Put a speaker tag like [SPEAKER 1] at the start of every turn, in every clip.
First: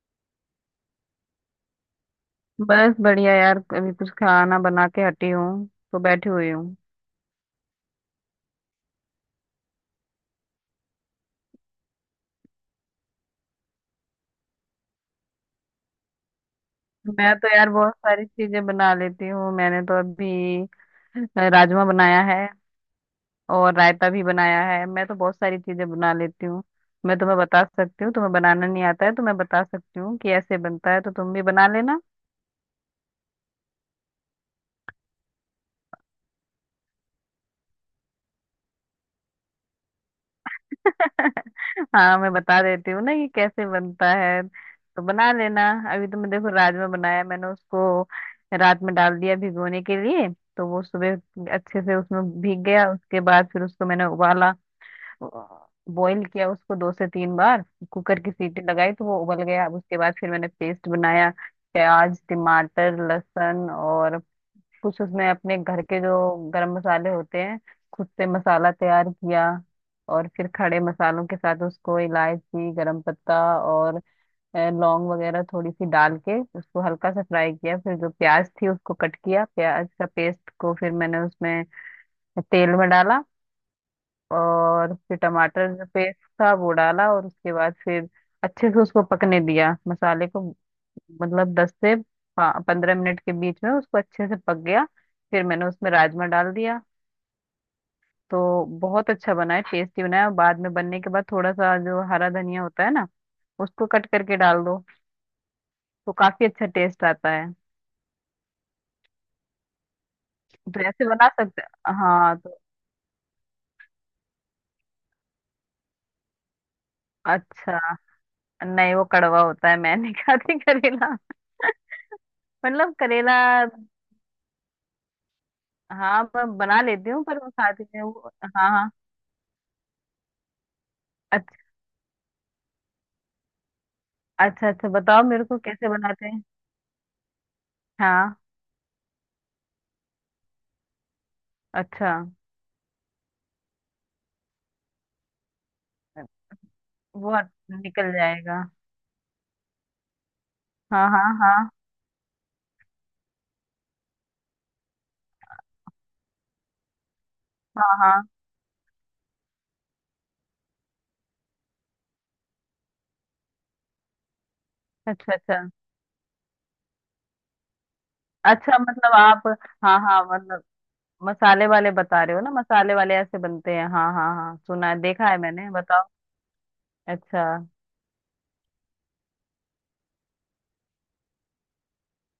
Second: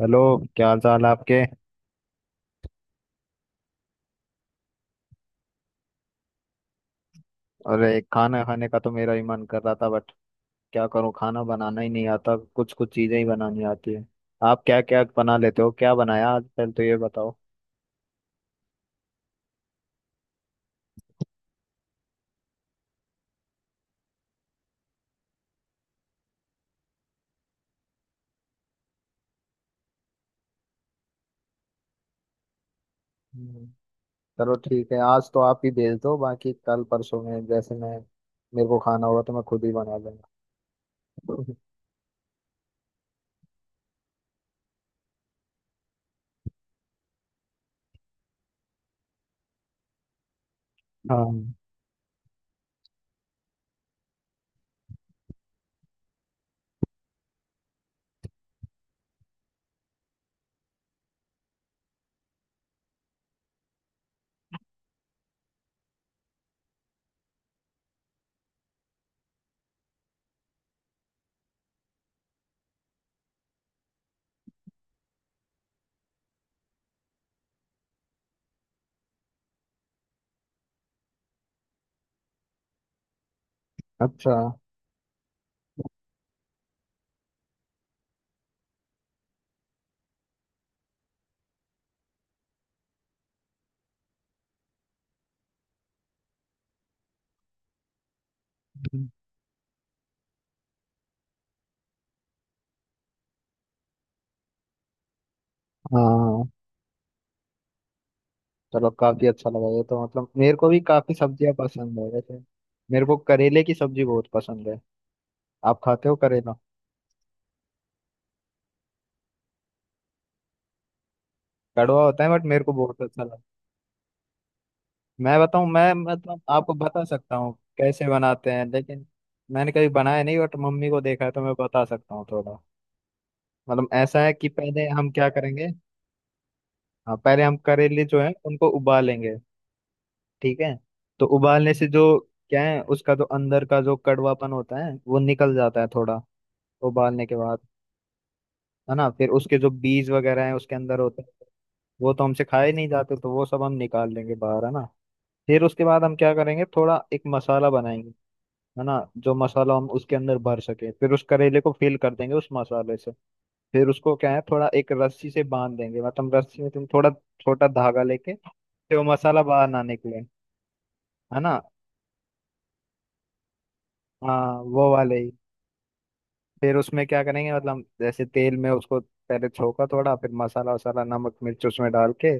[SPEAKER 1] Hello. क्या हाल चाल है आपके?
[SPEAKER 2] बस बढ़िया यार। अभी कुछ खाना बना के हटी हूँ तो बैठी हुई हूँ।
[SPEAKER 1] अरे, खाना खाने का तो मेरा ही मन कर रहा था बट क्या करूं, खाना बनाना ही नहीं आता, कुछ कुछ चीजें ही बनानी आती है। आप क्या क्या बना लेते हो? क्या बनाया आज पहले तो ये
[SPEAKER 2] मैं
[SPEAKER 1] बताओ।
[SPEAKER 2] तो यार बहुत सारी चीजें बना लेती हूँ। मैंने तो अभी राजमा बनाया है और रायता भी बनाया है। मैं तो बहुत सारी चीजें बना लेती हूँ। मैं तुम्हें बता सकती हूँ, तुम्हें बनाना नहीं आता है तो मैं बता सकती हूँ कि ऐसे बनता है, तो तुम भी बना लेना।
[SPEAKER 1] हम्म, चलो ठीक है, आज तो आप ही भेज दो, बाकी कल परसों में जैसे मैं मेरे को खाना होगा तो मैं खुद ही बना लूंगा।
[SPEAKER 2] हाँ, मैं बता देती हूँ ना कि कैसे बनता है, तो बना लेना। अभी तो मैं देखो राजमा बनाया, मैंने उसको रात में डाल दिया भिगोने के लिए। तो वो सुबह
[SPEAKER 1] हाँ।
[SPEAKER 2] अच्छे से उसमें भीग गया। उसके बाद फिर उसको मैंने उबाला, बॉईल किया उसको 2 से 3 बार। कुकर की सीटी लगाई तो वो उबल गया। अब उसके बाद फिर मैंने पेस्ट बनाया, प्याज टमाटर लहसुन, और कुछ उसमें अपने घर के जो गरम मसाले होते हैं, खुद से मसाला तैयार किया। और फिर खड़े मसालों के साथ उसको इलायची गरम पत्ता और लौंग वगैरह थोड़ी सी डाल के उसको हल्का सा फ्राई किया। फिर जो प्याज थी उसको कट किया, प्याज का पेस्ट को फिर मैंने उसमें तेल में डाला।
[SPEAKER 1] अच्छा।
[SPEAKER 2] और फिर टमाटर जो पेस्ट था वो डाला। और उसके बाद फिर अच्छे से उसको पकने दिया मसाले को, मतलब 10 से 15 मिनट के बीच में उसको अच्छे से पक गया। फिर मैंने उसमें राजमा डाल दिया। तो बहुत अच्छा बना है, टेस्टी बना है। और बाद में बनने के बाद थोड़ा सा जो हरा धनिया होता है ना, उसको कट करके डाल दो, तो काफी
[SPEAKER 1] हाँ,
[SPEAKER 2] अच्छा टेस्ट आता है।
[SPEAKER 1] चलो, काफी अच्छा लगा ये तो। मतलब मेरे को भी
[SPEAKER 2] तो ऐसे
[SPEAKER 1] काफी
[SPEAKER 2] बना
[SPEAKER 1] सब्जियां
[SPEAKER 2] सकते।
[SPEAKER 1] पसंद है
[SPEAKER 2] हाँ
[SPEAKER 1] वैसे।
[SPEAKER 2] तो।
[SPEAKER 1] मेरे को करेले की सब्जी बहुत पसंद है। आप खाते हो करेला?
[SPEAKER 2] अच्छा। नहीं, वो कड़वा होता है, मैं नहीं खाती करेला।
[SPEAKER 1] कड़वा होता है बट मेरे को
[SPEAKER 2] मतलब
[SPEAKER 1] बहुत अच्छा लगता
[SPEAKER 2] करेला
[SPEAKER 1] है। मैं
[SPEAKER 2] हाँ
[SPEAKER 1] मतलब
[SPEAKER 2] मैं
[SPEAKER 1] आपको
[SPEAKER 2] बना
[SPEAKER 1] बता
[SPEAKER 2] लेती हूँ,
[SPEAKER 1] सकता
[SPEAKER 2] पर वो
[SPEAKER 1] हूँ
[SPEAKER 2] खाती नहीं
[SPEAKER 1] कैसे
[SPEAKER 2] हूँ।
[SPEAKER 1] बनाते हैं,
[SPEAKER 2] हाँ हाँ।
[SPEAKER 1] लेकिन मैंने कभी बनाया नहीं बट मम्मी को देखा है तो मैं
[SPEAKER 2] अच्छा
[SPEAKER 1] बता सकता हूँ थोड़ा। मतलब ऐसा है कि
[SPEAKER 2] अच्छा।
[SPEAKER 1] पहले
[SPEAKER 2] अच्छा
[SPEAKER 1] हम
[SPEAKER 2] बताओ
[SPEAKER 1] क्या
[SPEAKER 2] मेरे को
[SPEAKER 1] करेंगे।
[SPEAKER 2] कैसे बनाते हैं।
[SPEAKER 1] हाँ, पहले हम करेले जो है
[SPEAKER 2] हाँ।
[SPEAKER 1] उनको उबालेंगे। ठीक है। तो उबालने से जो
[SPEAKER 2] अच्छा।
[SPEAKER 1] क्या है, उसका जो अंदर का जो कड़वापन होता है वो निकल जाता है थोड़ा, उबालने के
[SPEAKER 2] वो
[SPEAKER 1] बाद,
[SPEAKER 2] निकल जाएगा।
[SPEAKER 1] है ना? फिर उसके जो बीज वगैरह है उसके अंदर
[SPEAKER 2] हाँ
[SPEAKER 1] होते
[SPEAKER 2] हाँ
[SPEAKER 1] हैं,
[SPEAKER 2] हाँ।
[SPEAKER 1] वो तो हमसे खाए नहीं जाते, तो वो सब हम निकाल लेंगे बाहर, है ना? फिर उसके बाद हम क्या करेंगे, थोड़ा एक मसाला
[SPEAKER 2] हाँ
[SPEAKER 1] बनाएंगे,
[SPEAKER 2] हाँ।
[SPEAKER 1] है ना? जो मसाला हम उसके अंदर भर सके, फिर उस करेले को फिल कर देंगे उस मसाले से। फिर उसको क्या है, थोड़ा एक रस्सी
[SPEAKER 2] अच्छा
[SPEAKER 1] से
[SPEAKER 2] अच्छा।
[SPEAKER 1] बांध देंगे, मतलब रस्सी में तुम थोड़ा छोटा धागा लेके,
[SPEAKER 2] अच्छा
[SPEAKER 1] फिर वो
[SPEAKER 2] मतलब
[SPEAKER 1] मसाला
[SPEAKER 2] आप।
[SPEAKER 1] बाहर ना
[SPEAKER 2] हाँ
[SPEAKER 1] निकले,
[SPEAKER 2] हाँ मतलब
[SPEAKER 1] है ना?
[SPEAKER 2] मसाले वाले बता रहे हो ना, मसाले वाले ऐसे बनते हैं, हाँ हाँ
[SPEAKER 1] हाँ,
[SPEAKER 2] हाँ, सुना
[SPEAKER 1] वो
[SPEAKER 2] है,
[SPEAKER 1] वाले
[SPEAKER 2] देखा
[SPEAKER 1] ही।
[SPEAKER 2] है मैंने, बताओ।
[SPEAKER 1] फिर उसमें क्या
[SPEAKER 2] अच्छा।
[SPEAKER 1] करेंगे, मतलब जैसे तेल में उसको पहले छोका थोड़ा, फिर मसाला वसाला नमक मिर्च उसमें डाल के,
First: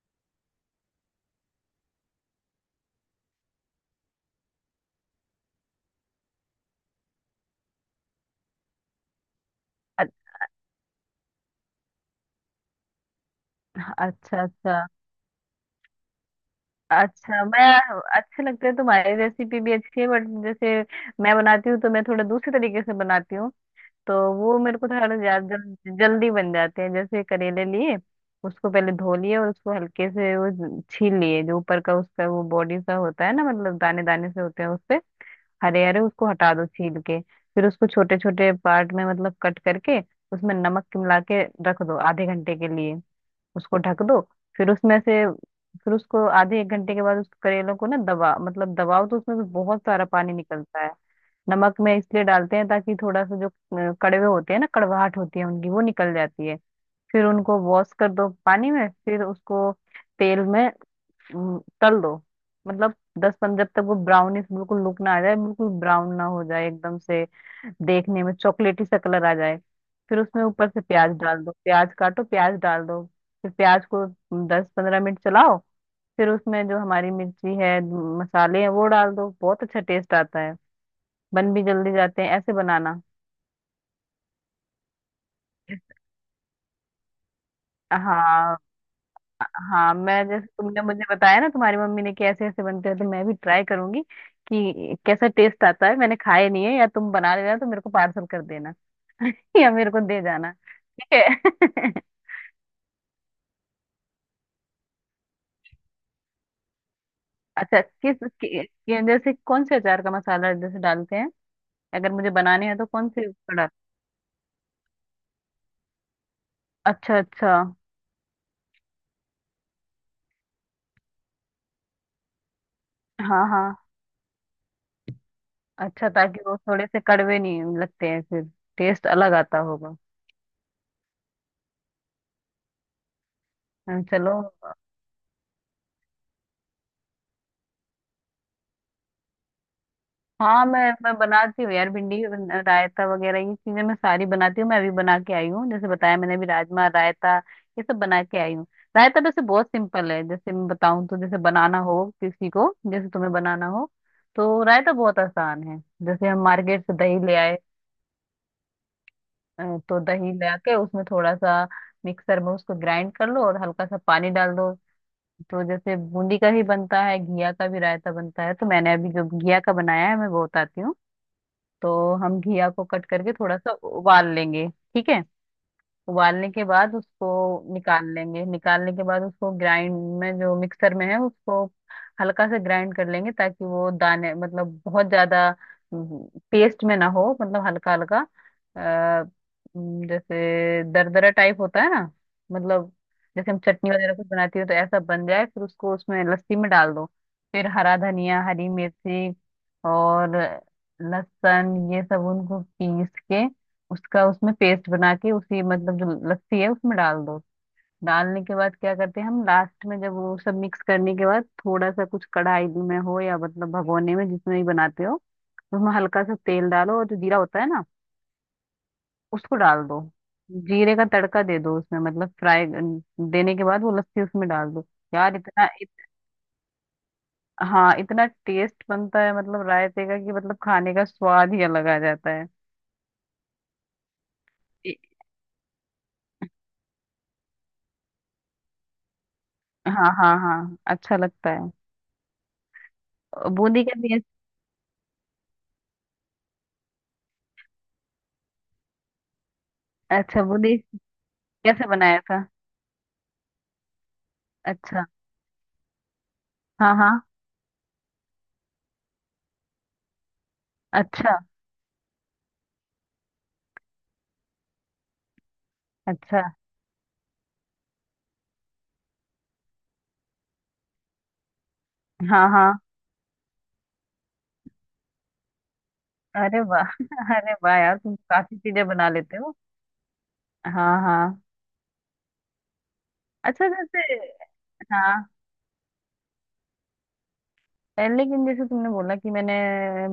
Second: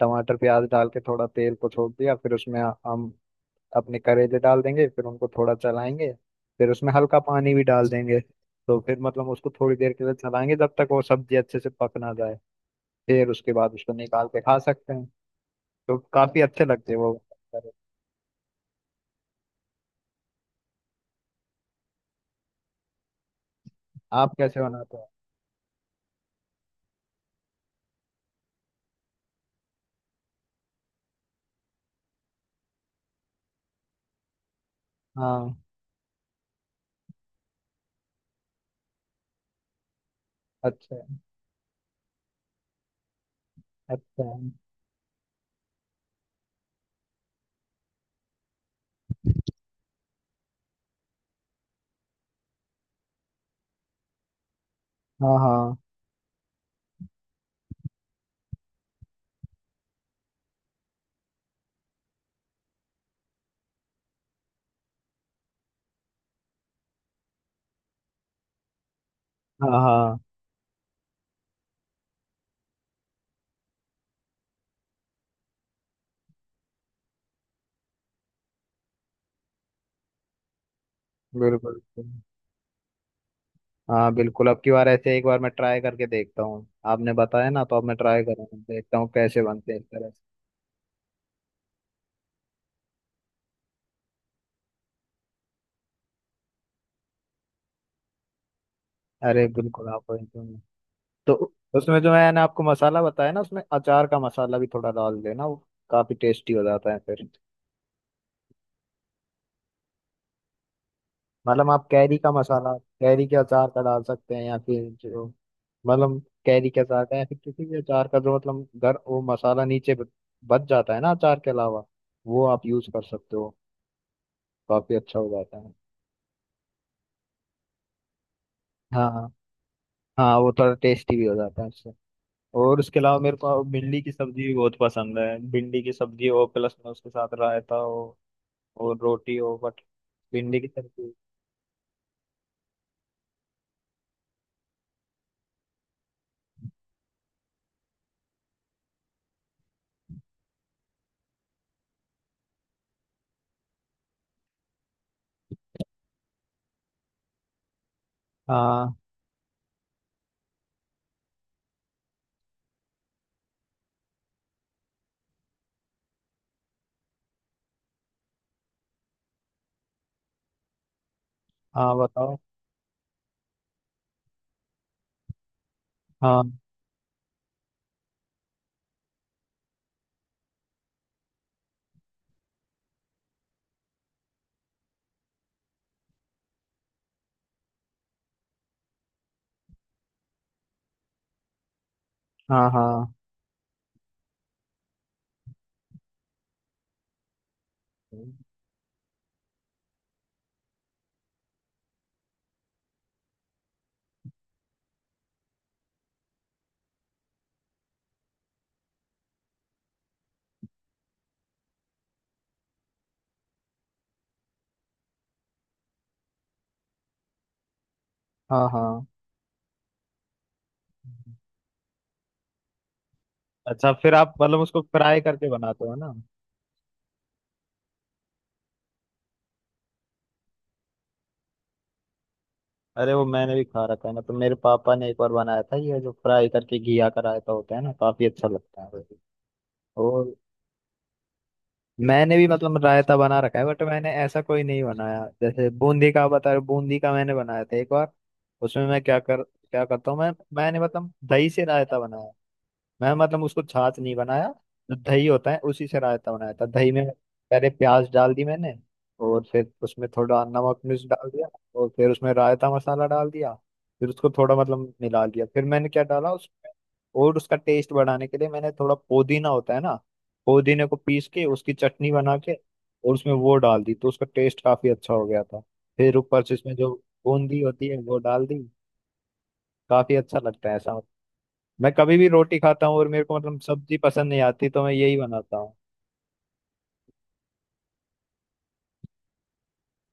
[SPEAKER 1] टमाटर प्याज डाल के थोड़ा तेल को छोड़ दिया, फिर उसमें हम अपने करेले डाल देंगे, फिर उनको थोड़ा चलाएंगे, फिर उसमें हल्का पानी भी डाल देंगे। तो फिर मतलब उसको थोड़ी देर के
[SPEAKER 2] अ-
[SPEAKER 1] लिए चलाएंगे जब तक वो सब्जी अच्छे से पक ना जाए, फिर उसके बाद उसको निकाल के
[SPEAKER 2] अच्छा
[SPEAKER 1] खा
[SPEAKER 2] अच्छा।
[SPEAKER 1] सकते हैं। तो काफी अच्छे लगते हैं वो
[SPEAKER 2] अच्छा मैं।
[SPEAKER 1] करेले।
[SPEAKER 2] अच्छे लगते हैं, तुम्हारी रेसिपी भी अच्छी है, बट जैसे मैं बनाती हूँ तो मैं थोड़ा दूसरे तरीके से बनाती हूँ। तो
[SPEAKER 1] आप
[SPEAKER 2] वो
[SPEAKER 1] कैसे
[SPEAKER 2] मेरे को
[SPEAKER 1] बनाते हो?
[SPEAKER 2] थोड़ा ज्यादा जल्दी बन जाते हैं। जैसे करेले लिए उसको पहले धो लिए, और उसको हल्के से वो छील लिए। जो ऊपर का उसका वो बॉडी सा होता है ना, मतलब दाने दाने से होते हैं उससे,
[SPEAKER 1] हाँ।
[SPEAKER 2] हरे हरे, उसको हटा दो छील के। फिर उसको छोटे छोटे पार्ट में मतलब कट करके उसमें नमक
[SPEAKER 1] अच्छा,
[SPEAKER 2] मिला के रख दो आधे घंटे के लिए, उसको ढक दो।
[SPEAKER 1] अच्छा।
[SPEAKER 2] फिर उसमें से, फिर उसको आधे एक घंटे के बाद उस करेलों को ना दबा, मतलब दबाओ तो उसमें से बहुत सारा पानी निकलता है। नमक में इसलिए डालते हैं ताकि थोड़ा सा जो कड़वे होते हैं ना, कड़वाहट
[SPEAKER 1] हाँ,
[SPEAKER 2] होती है उनकी,
[SPEAKER 1] हाँ,
[SPEAKER 2] वो निकल जाती है। फिर उनको वॉश कर दो पानी में, फिर उसको तेल में तल दो, मतलब 10 15, जब तक वो ब्राउनिश बिल्कुल लुक ना आ जाए, बिल्कुल ब्राउन ना हो जाए एकदम से, देखने में चॉकलेटी सा कलर आ जाए।
[SPEAKER 1] हाँ,
[SPEAKER 2] फिर
[SPEAKER 1] हाँ,
[SPEAKER 2] उसमें ऊपर से प्याज डाल दो, प्याज काटो, प्याज डाल दो। फिर प्याज को 10 15 मिनट चलाओ। फिर उसमें जो हमारी मिर्ची है, मसाले हैं वो डाल दो, बहुत अच्छा टेस्ट आता है। बन भी
[SPEAKER 1] बिल्कुल बिल्कुल।
[SPEAKER 2] जल्दी जाते हैं ऐसे बनाना।
[SPEAKER 1] हाँ बिल्कुल, अब की बार ऐसे एक बार मैं ट्राई करके देखता हूँ। आपने बताया ना, तो अब मैं ट्राई करूँगा,
[SPEAKER 2] हाँ।
[SPEAKER 1] देखता हूँ कैसे बनते हैं इस
[SPEAKER 2] हाँ
[SPEAKER 1] तरह
[SPEAKER 2] मैं,
[SPEAKER 1] से।
[SPEAKER 2] जैसे तुमने मुझे बताया ना तुम्हारी मम्मी ने कि ऐसे ऐसे बनते हैं, तो मैं भी ट्राई करूंगी कि कैसा टेस्ट आता है। मैंने खाए नहीं है। या तुम बना लेना तो मेरे को पार्सल कर देना।
[SPEAKER 1] अरे
[SPEAKER 2] या
[SPEAKER 1] बिल्कुल,
[SPEAKER 2] मेरे को
[SPEAKER 1] आप
[SPEAKER 2] दे
[SPEAKER 1] वही तो।
[SPEAKER 2] जाना, ठीक
[SPEAKER 1] तो
[SPEAKER 2] है।
[SPEAKER 1] उसमें जो मैंने आपको मसाला बताया ना, उसमें अचार का मसाला भी थोड़ा डाल देना, वो काफी टेस्टी हो जाता है फिर।
[SPEAKER 2] अच्छा किस, जैसे कौन से अचार का मसाला जैसे डालते हैं,
[SPEAKER 1] मतलब आप
[SPEAKER 2] अगर
[SPEAKER 1] कैरी का
[SPEAKER 2] मुझे बनाने
[SPEAKER 1] मसाला,
[SPEAKER 2] हैं तो कौन
[SPEAKER 1] कैरी
[SPEAKER 2] से
[SPEAKER 1] के
[SPEAKER 2] उसका
[SPEAKER 1] अचार
[SPEAKER 2] डाल।
[SPEAKER 1] का डाल सकते हैं, या फिर जो मतलब कैरी के अचार का
[SPEAKER 2] अच्छा
[SPEAKER 1] या फिर
[SPEAKER 2] अच्छा।
[SPEAKER 1] किसी भी अचार का जो मतलब घर वो मसाला नीचे बच जाता है ना अचार के अलावा, वो आप यूज कर सकते
[SPEAKER 2] हाँ
[SPEAKER 1] हो,
[SPEAKER 2] हाँ।
[SPEAKER 1] काफी अच्छा हो जाता है।
[SPEAKER 2] अच्छा ताकि वो थोड़े से कड़वे नहीं लगते हैं फिर, टेस्ट
[SPEAKER 1] हाँ,
[SPEAKER 2] अलग आता होगा।
[SPEAKER 1] हाँ, वो थोड़ा टेस्टी भी हो जाता है उससे। और उसके अलावा मेरे को भिंडी
[SPEAKER 2] हाँ,
[SPEAKER 1] की
[SPEAKER 2] चलो।
[SPEAKER 1] सब्जी भी बहुत पसंद है, भिंडी की सब्जी हो, प्लस में उसके साथ रायता हो और रोटी हो बट भिंडी
[SPEAKER 2] हाँ
[SPEAKER 1] की
[SPEAKER 2] मैं,
[SPEAKER 1] सब्जी।
[SPEAKER 2] बनाती हूँ यार। भिंडी का रायता वगैरह ये चीजें मैं सारी बनाती हूँ, मैं अभी बना के आई हूँ, जैसे बताया मैंने अभी राजमा रायता ये सब बना के आई हूँ। रायता वैसे बहुत सिंपल है, जैसे मैं बताऊँ तो, जैसे बनाना हो किसी को, जैसे तुम्हें बनाना हो तो रायता बहुत आसान है। जैसे हम मार्केट से दही ले आए,
[SPEAKER 1] हाँ,
[SPEAKER 2] तो दही ले आके उसमें थोड़ा सा मिक्सर में उसको ग्राइंड कर लो और हल्का सा पानी डाल दो। तो जैसे बूंदी का भी बनता है, घिया का भी रायता बनता है, तो मैंने अभी जो घिया का बनाया है मैं वो बताती हूँ।
[SPEAKER 1] हाँ,
[SPEAKER 2] तो
[SPEAKER 1] बताओ।
[SPEAKER 2] हम घिया को कट करके थोड़ा सा उबाल लेंगे, ठीक है।
[SPEAKER 1] हाँ,
[SPEAKER 2] उबालने के बाद उसको निकाल लेंगे, निकालने के बाद उसको ग्राइंड में, जो मिक्सर में है उसको हल्का से ग्राइंड कर लेंगे, ताकि वो दाने मतलब बहुत ज्यादा पेस्ट में ना हो, मतलब हल्का हल्का अ, जैसे दरदरा टाइप होता है ना,
[SPEAKER 1] हाँ,
[SPEAKER 2] मतलब
[SPEAKER 1] हाँ,
[SPEAKER 2] जैसे हम चटनी वगैरह कुछ बनाती हो तो ऐसा बन जाए। फिर उसको उसमें लस्सी में डाल दो। फिर हरा धनिया हरी मिर्ची और लहसुन ये सब उनको पीस के उसका उसमें पेस्ट बना के उसी मतलब जो लस्सी है उसमें डाल दो। डालने के बाद क्या करते हैं, हम लास्ट में जब वो सब मिक्स करने के बाद, थोड़ा सा कुछ कढ़ाई में हो या मतलब भगोने में, जिसमें भी बनाते हो उसमें हल्का सा तेल डालो, और जो जीरा होता है ना
[SPEAKER 1] हाँ, हाँ।
[SPEAKER 2] उसको डाल दो, जीरे का तड़का दे दो उसमें, मतलब फ्राई देने के बाद
[SPEAKER 1] अच्छा,
[SPEAKER 2] वो
[SPEAKER 1] फिर
[SPEAKER 2] लस्सी
[SPEAKER 1] आप
[SPEAKER 2] उसमें
[SPEAKER 1] मतलब
[SPEAKER 2] डाल
[SPEAKER 1] उसको
[SPEAKER 2] दो।
[SPEAKER 1] फ्राई
[SPEAKER 2] यार
[SPEAKER 1] करके बनाते हो ना?
[SPEAKER 2] हाँ इतना टेस्ट बनता है मतलब रायते का, कि मतलब खाने का स्वाद ही अलग आ जाता है।
[SPEAKER 1] अरे, वो मैंने भी खा रखा है ना, तो मेरे पापा
[SPEAKER 2] इ-
[SPEAKER 1] ने एक बार बनाया था ये जो फ्राई करके घिया का रायता होता है ना, काफी अच्छा लगता है वो भी।
[SPEAKER 2] हाँ हाँ
[SPEAKER 1] और
[SPEAKER 2] हाँ अच्छा लगता है।
[SPEAKER 1] मैंने भी मतलब रायता बना रखा है बट
[SPEAKER 2] बूंदी का
[SPEAKER 1] मैंने
[SPEAKER 2] भी।
[SPEAKER 1] ऐसा कोई नहीं बनाया जैसे बूंदी का आप बता रहे हो, बूंदी का मैंने बनाया था एक बार। उसमें मैं क्या करता हूँ, मैं
[SPEAKER 2] अच्छा बूंदी
[SPEAKER 1] मैंने मतलब दही से
[SPEAKER 2] कैसे
[SPEAKER 1] रायता
[SPEAKER 2] बनाया
[SPEAKER 1] बनाया,
[SPEAKER 2] था।
[SPEAKER 1] मैं मतलब उसको छाछ नहीं बनाया, जो
[SPEAKER 2] अच्छा।
[SPEAKER 1] दही होता है उसी से रायता बनाया था। दही
[SPEAKER 2] हाँ
[SPEAKER 1] में
[SPEAKER 2] हाँ।
[SPEAKER 1] पहले प्याज डाल दी मैंने, और फिर उसमें थोड़ा नमक मिर्च डाल
[SPEAKER 2] अच्छा
[SPEAKER 1] दिया, और फिर उसमें रायता मसाला डाल दिया, फिर उसको थोड़ा मतलब मिला लिया, फिर मैंने क्या डाला
[SPEAKER 2] अच्छा।
[SPEAKER 1] उसमें, और उसका टेस्ट बढ़ाने के लिए मैंने, थोड़ा पुदीना होता है ना, पुदीने को पीस के उसकी चटनी बना
[SPEAKER 2] हाँ
[SPEAKER 1] के
[SPEAKER 2] हाँ।
[SPEAKER 1] और उसमें वो डाल दी, तो उसका टेस्ट काफी अच्छा हो गया था। फिर ऊपर से
[SPEAKER 2] अरे
[SPEAKER 1] इसमें
[SPEAKER 2] वाह।
[SPEAKER 1] जो
[SPEAKER 2] अरे
[SPEAKER 1] बूंदी
[SPEAKER 2] वाह
[SPEAKER 1] होती है
[SPEAKER 2] यार, तुम
[SPEAKER 1] वो डाल
[SPEAKER 2] काफी
[SPEAKER 1] दी,
[SPEAKER 2] चीजें बना लेते हो।
[SPEAKER 1] काफी अच्छा लगता है
[SPEAKER 2] हाँ
[SPEAKER 1] ऐसा।
[SPEAKER 2] हाँ।
[SPEAKER 1] मैं कभी भी रोटी खाता हूँ और मेरे को मतलब
[SPEAKER 2] अच्छा
[SPEAKER 1] सब्जी
[SPEAKER 2] जैसे,
[SPEAKER 1] पसंद नहीं आती तो मैं यही
[SPEAKER 2] हाँ
[SPEAKER 1] बनाता हूँ।
[SPEAKER 2] लेकिन जैसे तुमने बोला कि मैंने,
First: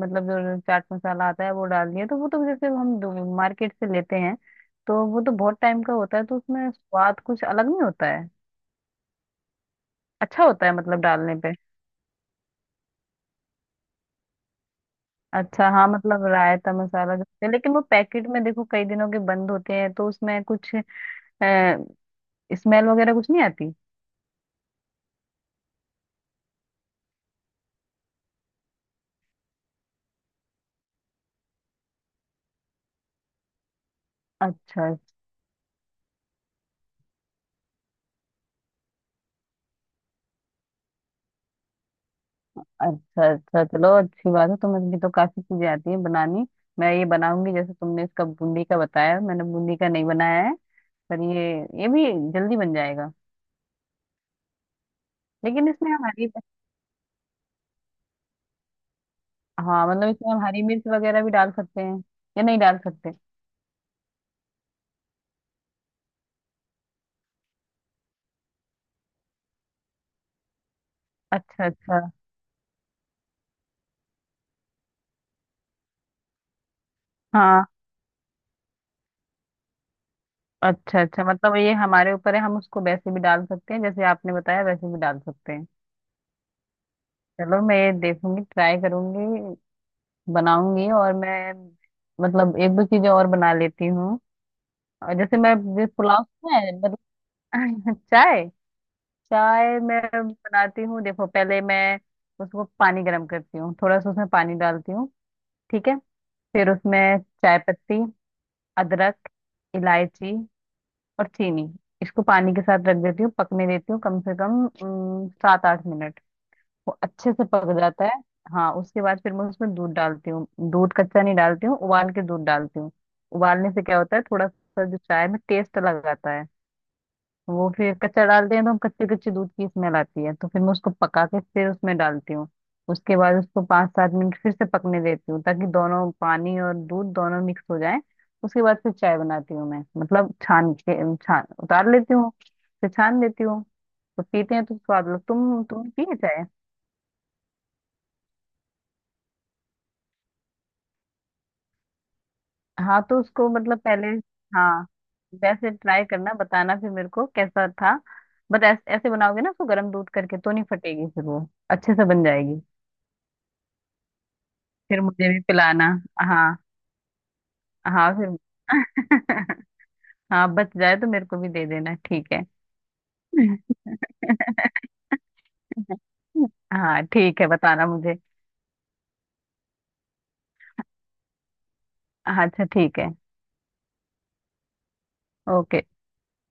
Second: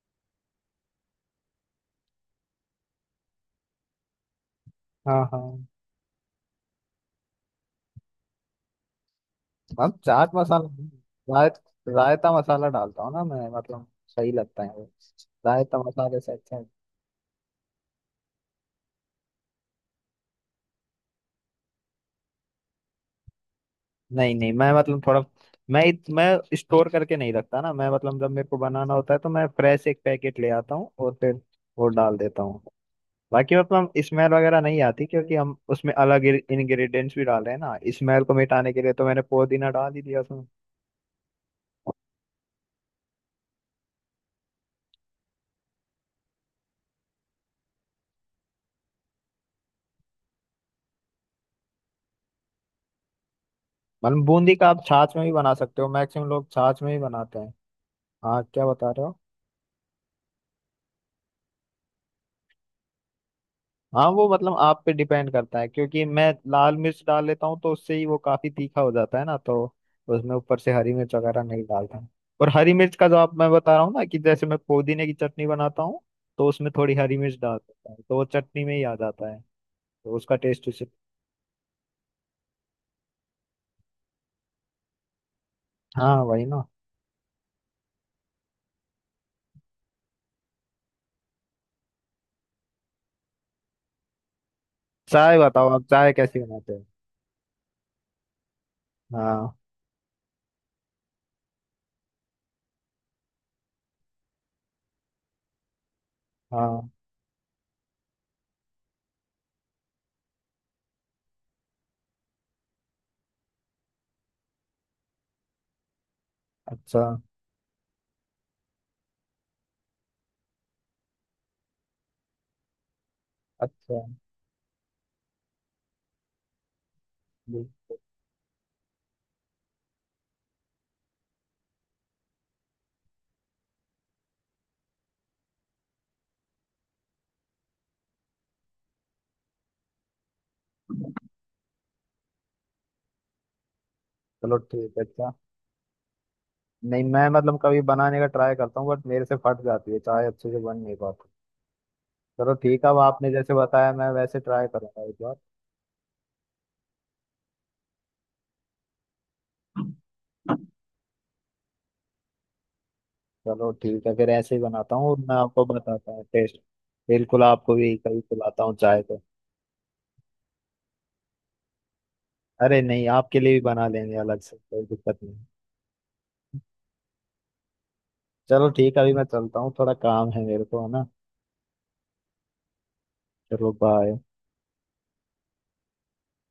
[SPEAKER 2] मतलब जो चाट मसाला आता है वो डाल दिया, तो वो तो जैसे हम मार्केट से लेते हैं तो वो
[SPEAKER 1] हाँ,
[SPEAKER 2] तो बहुत
[SPEAKER 1] हाँ।
[SPEAKER 2] टाइम का होता है, तो उसमें स्वाद कुछ अलग नहीं होता है।
[SPEAKER 1] हम चाट
[SPEAKER 2] अच्छा होता
[SPEAKER 1] मसाला
[SPEAKER 2] है
[SPEAKER 1] नहीं,
[SPEAKER 2] मतलब डालने
[SPEAKER 1] राय
[SPEAKER 2] पे।
[SPEAKER 1] रायता मसाला डालता हूँ ना मैं, मतलब सही लगता है वो,
[SPEAKER 2] अच्छा
[SPEAKER 1] रायता
[SPEAKER 2] हाँ
[SPEAKER 1] मसाले
[SPEAKER 2] मतलब
[SPEAKER 1] से अच्छा है।
[SPEAKER 2] रायता मसाला जो होते हैं, लेकिन वो पैकेट में देखो कई दिनों के बंद होते हैं, तो उसमें कुछ स्मेल वगैरह कुछ नहीं आती।
[SPEAKER 1] नहीं, नहीं, मैं मतलब थोड़ा, मैं स्टोर करके नहीं रखता ना, मैं मतलब जब मेरे को बनाना होता है तो मैं फ्रेश एक पैकेट ले आता हूँ और फिर वो डाल देता हूँ, बाकी मतलब स्मेल वगैरह नहीं
[SPEAKER 2] अच्छा।
[SPEAKER 1] आती क्योंकि हम उसमें अलग इंग्रेडिएंट्स भी डाल रहे हैं ना स्मेल को मिटाने के लिए, तो मैंने पुदीना डाल ही दिया उसमें।
[SPEAKER 2] अच्छा। अच्छा चलो, अच्छी बात है, तुम्हें भी तो काफी चीजें आती हैं बनानी। मैं ये बनाऊंगी जैसे तुमने इसका बूंदी का बताया, मैंने बूंदी का नहीं बनाया है, पर ये भी जल्दी बन जाएगा।
[SPEAKER 1] मतलब बूंदी का आप छाछ में भी बना
[SPEAKER 2] लेकिन
[SPEAKER 1] सकते हो,
[SPEAKER 2] इसमें हम
[SPEAKER 1] मैक्सिमम
[SPEAKER 2] हरी,
[SPEAKER 1] लोग छाछ में ही बनाते हैं। हाँ, क्या बता रहे हो?
[SPEAKER 2] हाँ मतलब इसमें हम हरी मिर्च वगैरह भी डाल सकते हैं या नहीं डाल सकते।
[SPEAKER 1] हाँ, वो मतलब आप पे डिपेंड करता है, क्योंकि मैं लाल मिर्च डाल लेता हूँ तो उससे ही वो काफी तीखा हो जाता है ना, तो उसमें ऊपर से हरी मिर्च वगैरह नहीं
[SPEAKER 2] अच्छा
[SPEAKER 1] डालता
[SPEAKER 2] अच्छा।
[SPEAKER 1] हूँ। और हरी मिर्च का जो आप, मैं बता रहा हूँ ना कि जैसे मैं पुदीने की चटनी बनाता हूँ तो उसमें थोड़ी हरी मिर्च डाल
[SPEAKER 2] हाँ।
[SPEAKER 1] देता हूँ तो वो चटनी में ही आ जाता है, तो उसका टेस्ट उसे।
[SPEAKER 2] अच्छा अच्छा मतलब ये हमारे ऊपर है, हम उसको वैसे भी डाल सकते हैं जैसे आपने बताया, वैसे भी डाल सकते हैं।
[SPEAKER 1] हाँ वही ना।
[SPEAKER 2] चलो मैं ये देखूंगी, ट्राई करूंगी, बनाऊंगी। और मैं मतलब एक दो चीजें और बना लेती हूँ। और
[SPEAKER 1] चाय
[SPEAKER 2] जैसे मैं
[SPEAKER 1] बताओ, आप
[SPEAKER 2] जैसे
[SPEAKER 1] चाय
[SPEAKER 2] पुलाव
[SPEAKER 1] कैसी
[SPEAKER 2] है
[SPEAKER 1] बनाते हो?
[SPEAKER 2] मतलब। चाय।
[SPEAKER 1] हाँ,
[SPEAKER 2] चाय मैं बनाती हूँ देखो। पहले मैं उसको पानी गर्म करती हूँ, थोड़ा सा उसमें पानी डालती हूँ, ठीक है। फिर
[SPEAKER 1] हाँ।
[SPEAKER 2] उसमें चाय पत्ती, अदरक, इलायची और चीनी, इसको पानी के साथ रख देती हूँ, पकने देती हूँ कम से कम 7 8 मिनट। वो
[SPEAKER 1] अच्छा,
[SPEAKER 2] अच्छे से पक जाता है हाँ। उसके बाद फिर मैं उसमें दूध डालती हूँ। दूध कच्चा नहीं डालती हूँ, उबाल के दूध डालती हूँ। उबालने से क्या
[SPEAKER 1] अच्छा।
[SPEAKER 2] होता है, थोड़ा सा जो चाय में टेस्ट लगाता है। वो फिर
[SPEAKER 1] बिल्कुल।
[SPEAKER 2] कच्चा डालते हैं तो हम, कच्चे कच्चे दूध की स्मेल आती है, तो फिर मैं उसको पका के फिर उसमें डालती हूँ। उसके बाद उसको 5 7 मिनट फिर से पकने देती हूँ ताकि दोनों पानी और दूध दोनों मिक्स हो जाए। उसके बाद फिर चाय बनाती हूँ मैं, मतलब छान के छान उतार लेती हूँ, फिर छान लेती हूँ। तो पीते
[SPEAKER 1] चलो
[SPEAKER 2] हैं तो
[SPEAKER 1] ठीक
[SPEAKER 2] स्वाद लो,
[SPEAKER 1] है,
[SPEAKER 2] तुम पिए चाय।
[SPEAKER 1] नहीं मैं मतलब कभी बनाने का ट्राई करता हूँ बट मेरे से फट जाती है चाय, अच्छे से बन नहीं पाती। चलो ठीक है, अब
[SPEAKER 2] हाँ तो
[SPEAKER 1] आपने
[SPEAKER 2] उसको
[SPEAKER 1] जैसे
[SPEAKER 2] मतलब
[SPEAKER 1] बताया
[SPEAKER 2] पहले,
[SPEAKER 1] मैं वैसे ट्राई
[SPEAKER 2] हाँ
[SPEAKER 1] करूंगा एक बार।
[SPEAKER 2] वैसे ट्राई करना, बताना फिर मेरे को कैसा था। बट ऐसे बनाओगे ना उसको गर्म दूध करके तो नहीं फटेगी फिर वो, अच्छे से बन जाएगी।
[SPEAKER 1] चलो ठीक है, फिर ऐसे ही बनाता
[SPEAKER 2] फिर
[SPEAKER 1] हूँ और
[SPEAKER 2] मुझे
[SPEAKER 1] मैं
[SPEAKER 2] भी
[SPEAKER 1] आपको
[SPEAKER 2] पिलाना।
[SPEAKER 1] बताता हूँ
[SPEAKER 2] हाँ
[SPEAKER 1] टेस्ट। बिल्कुल, आपको भी
[SPEAKER 2] हाँ
[SPEAKER 1] कभी
[SPEAKER 2] फिर।
[SPEAKER 1] पिलाता हूँ चाय तो।
[SPEAKER 2] हाँ बच जाए तो मेरे को भी दे देना, ठीक है।
[SPEAKER 1] अरे नहीं, आपके लिए भी बना लेंगे अलग से, कोई दिक्कत नहीं।
[SPEAKER 2] हाँ ठीक है, बताना मुझे।
[SPEAKER 1] चलो ठीक है, अभी मैं चलता हूँ, थोड़ा काम है मेरे को, है ना?
[SPEAKER 2] हाँ, अच्छा ठीक है।
[SPEAKER 1] चलो बाय।
[SPEAKER 2] ओके।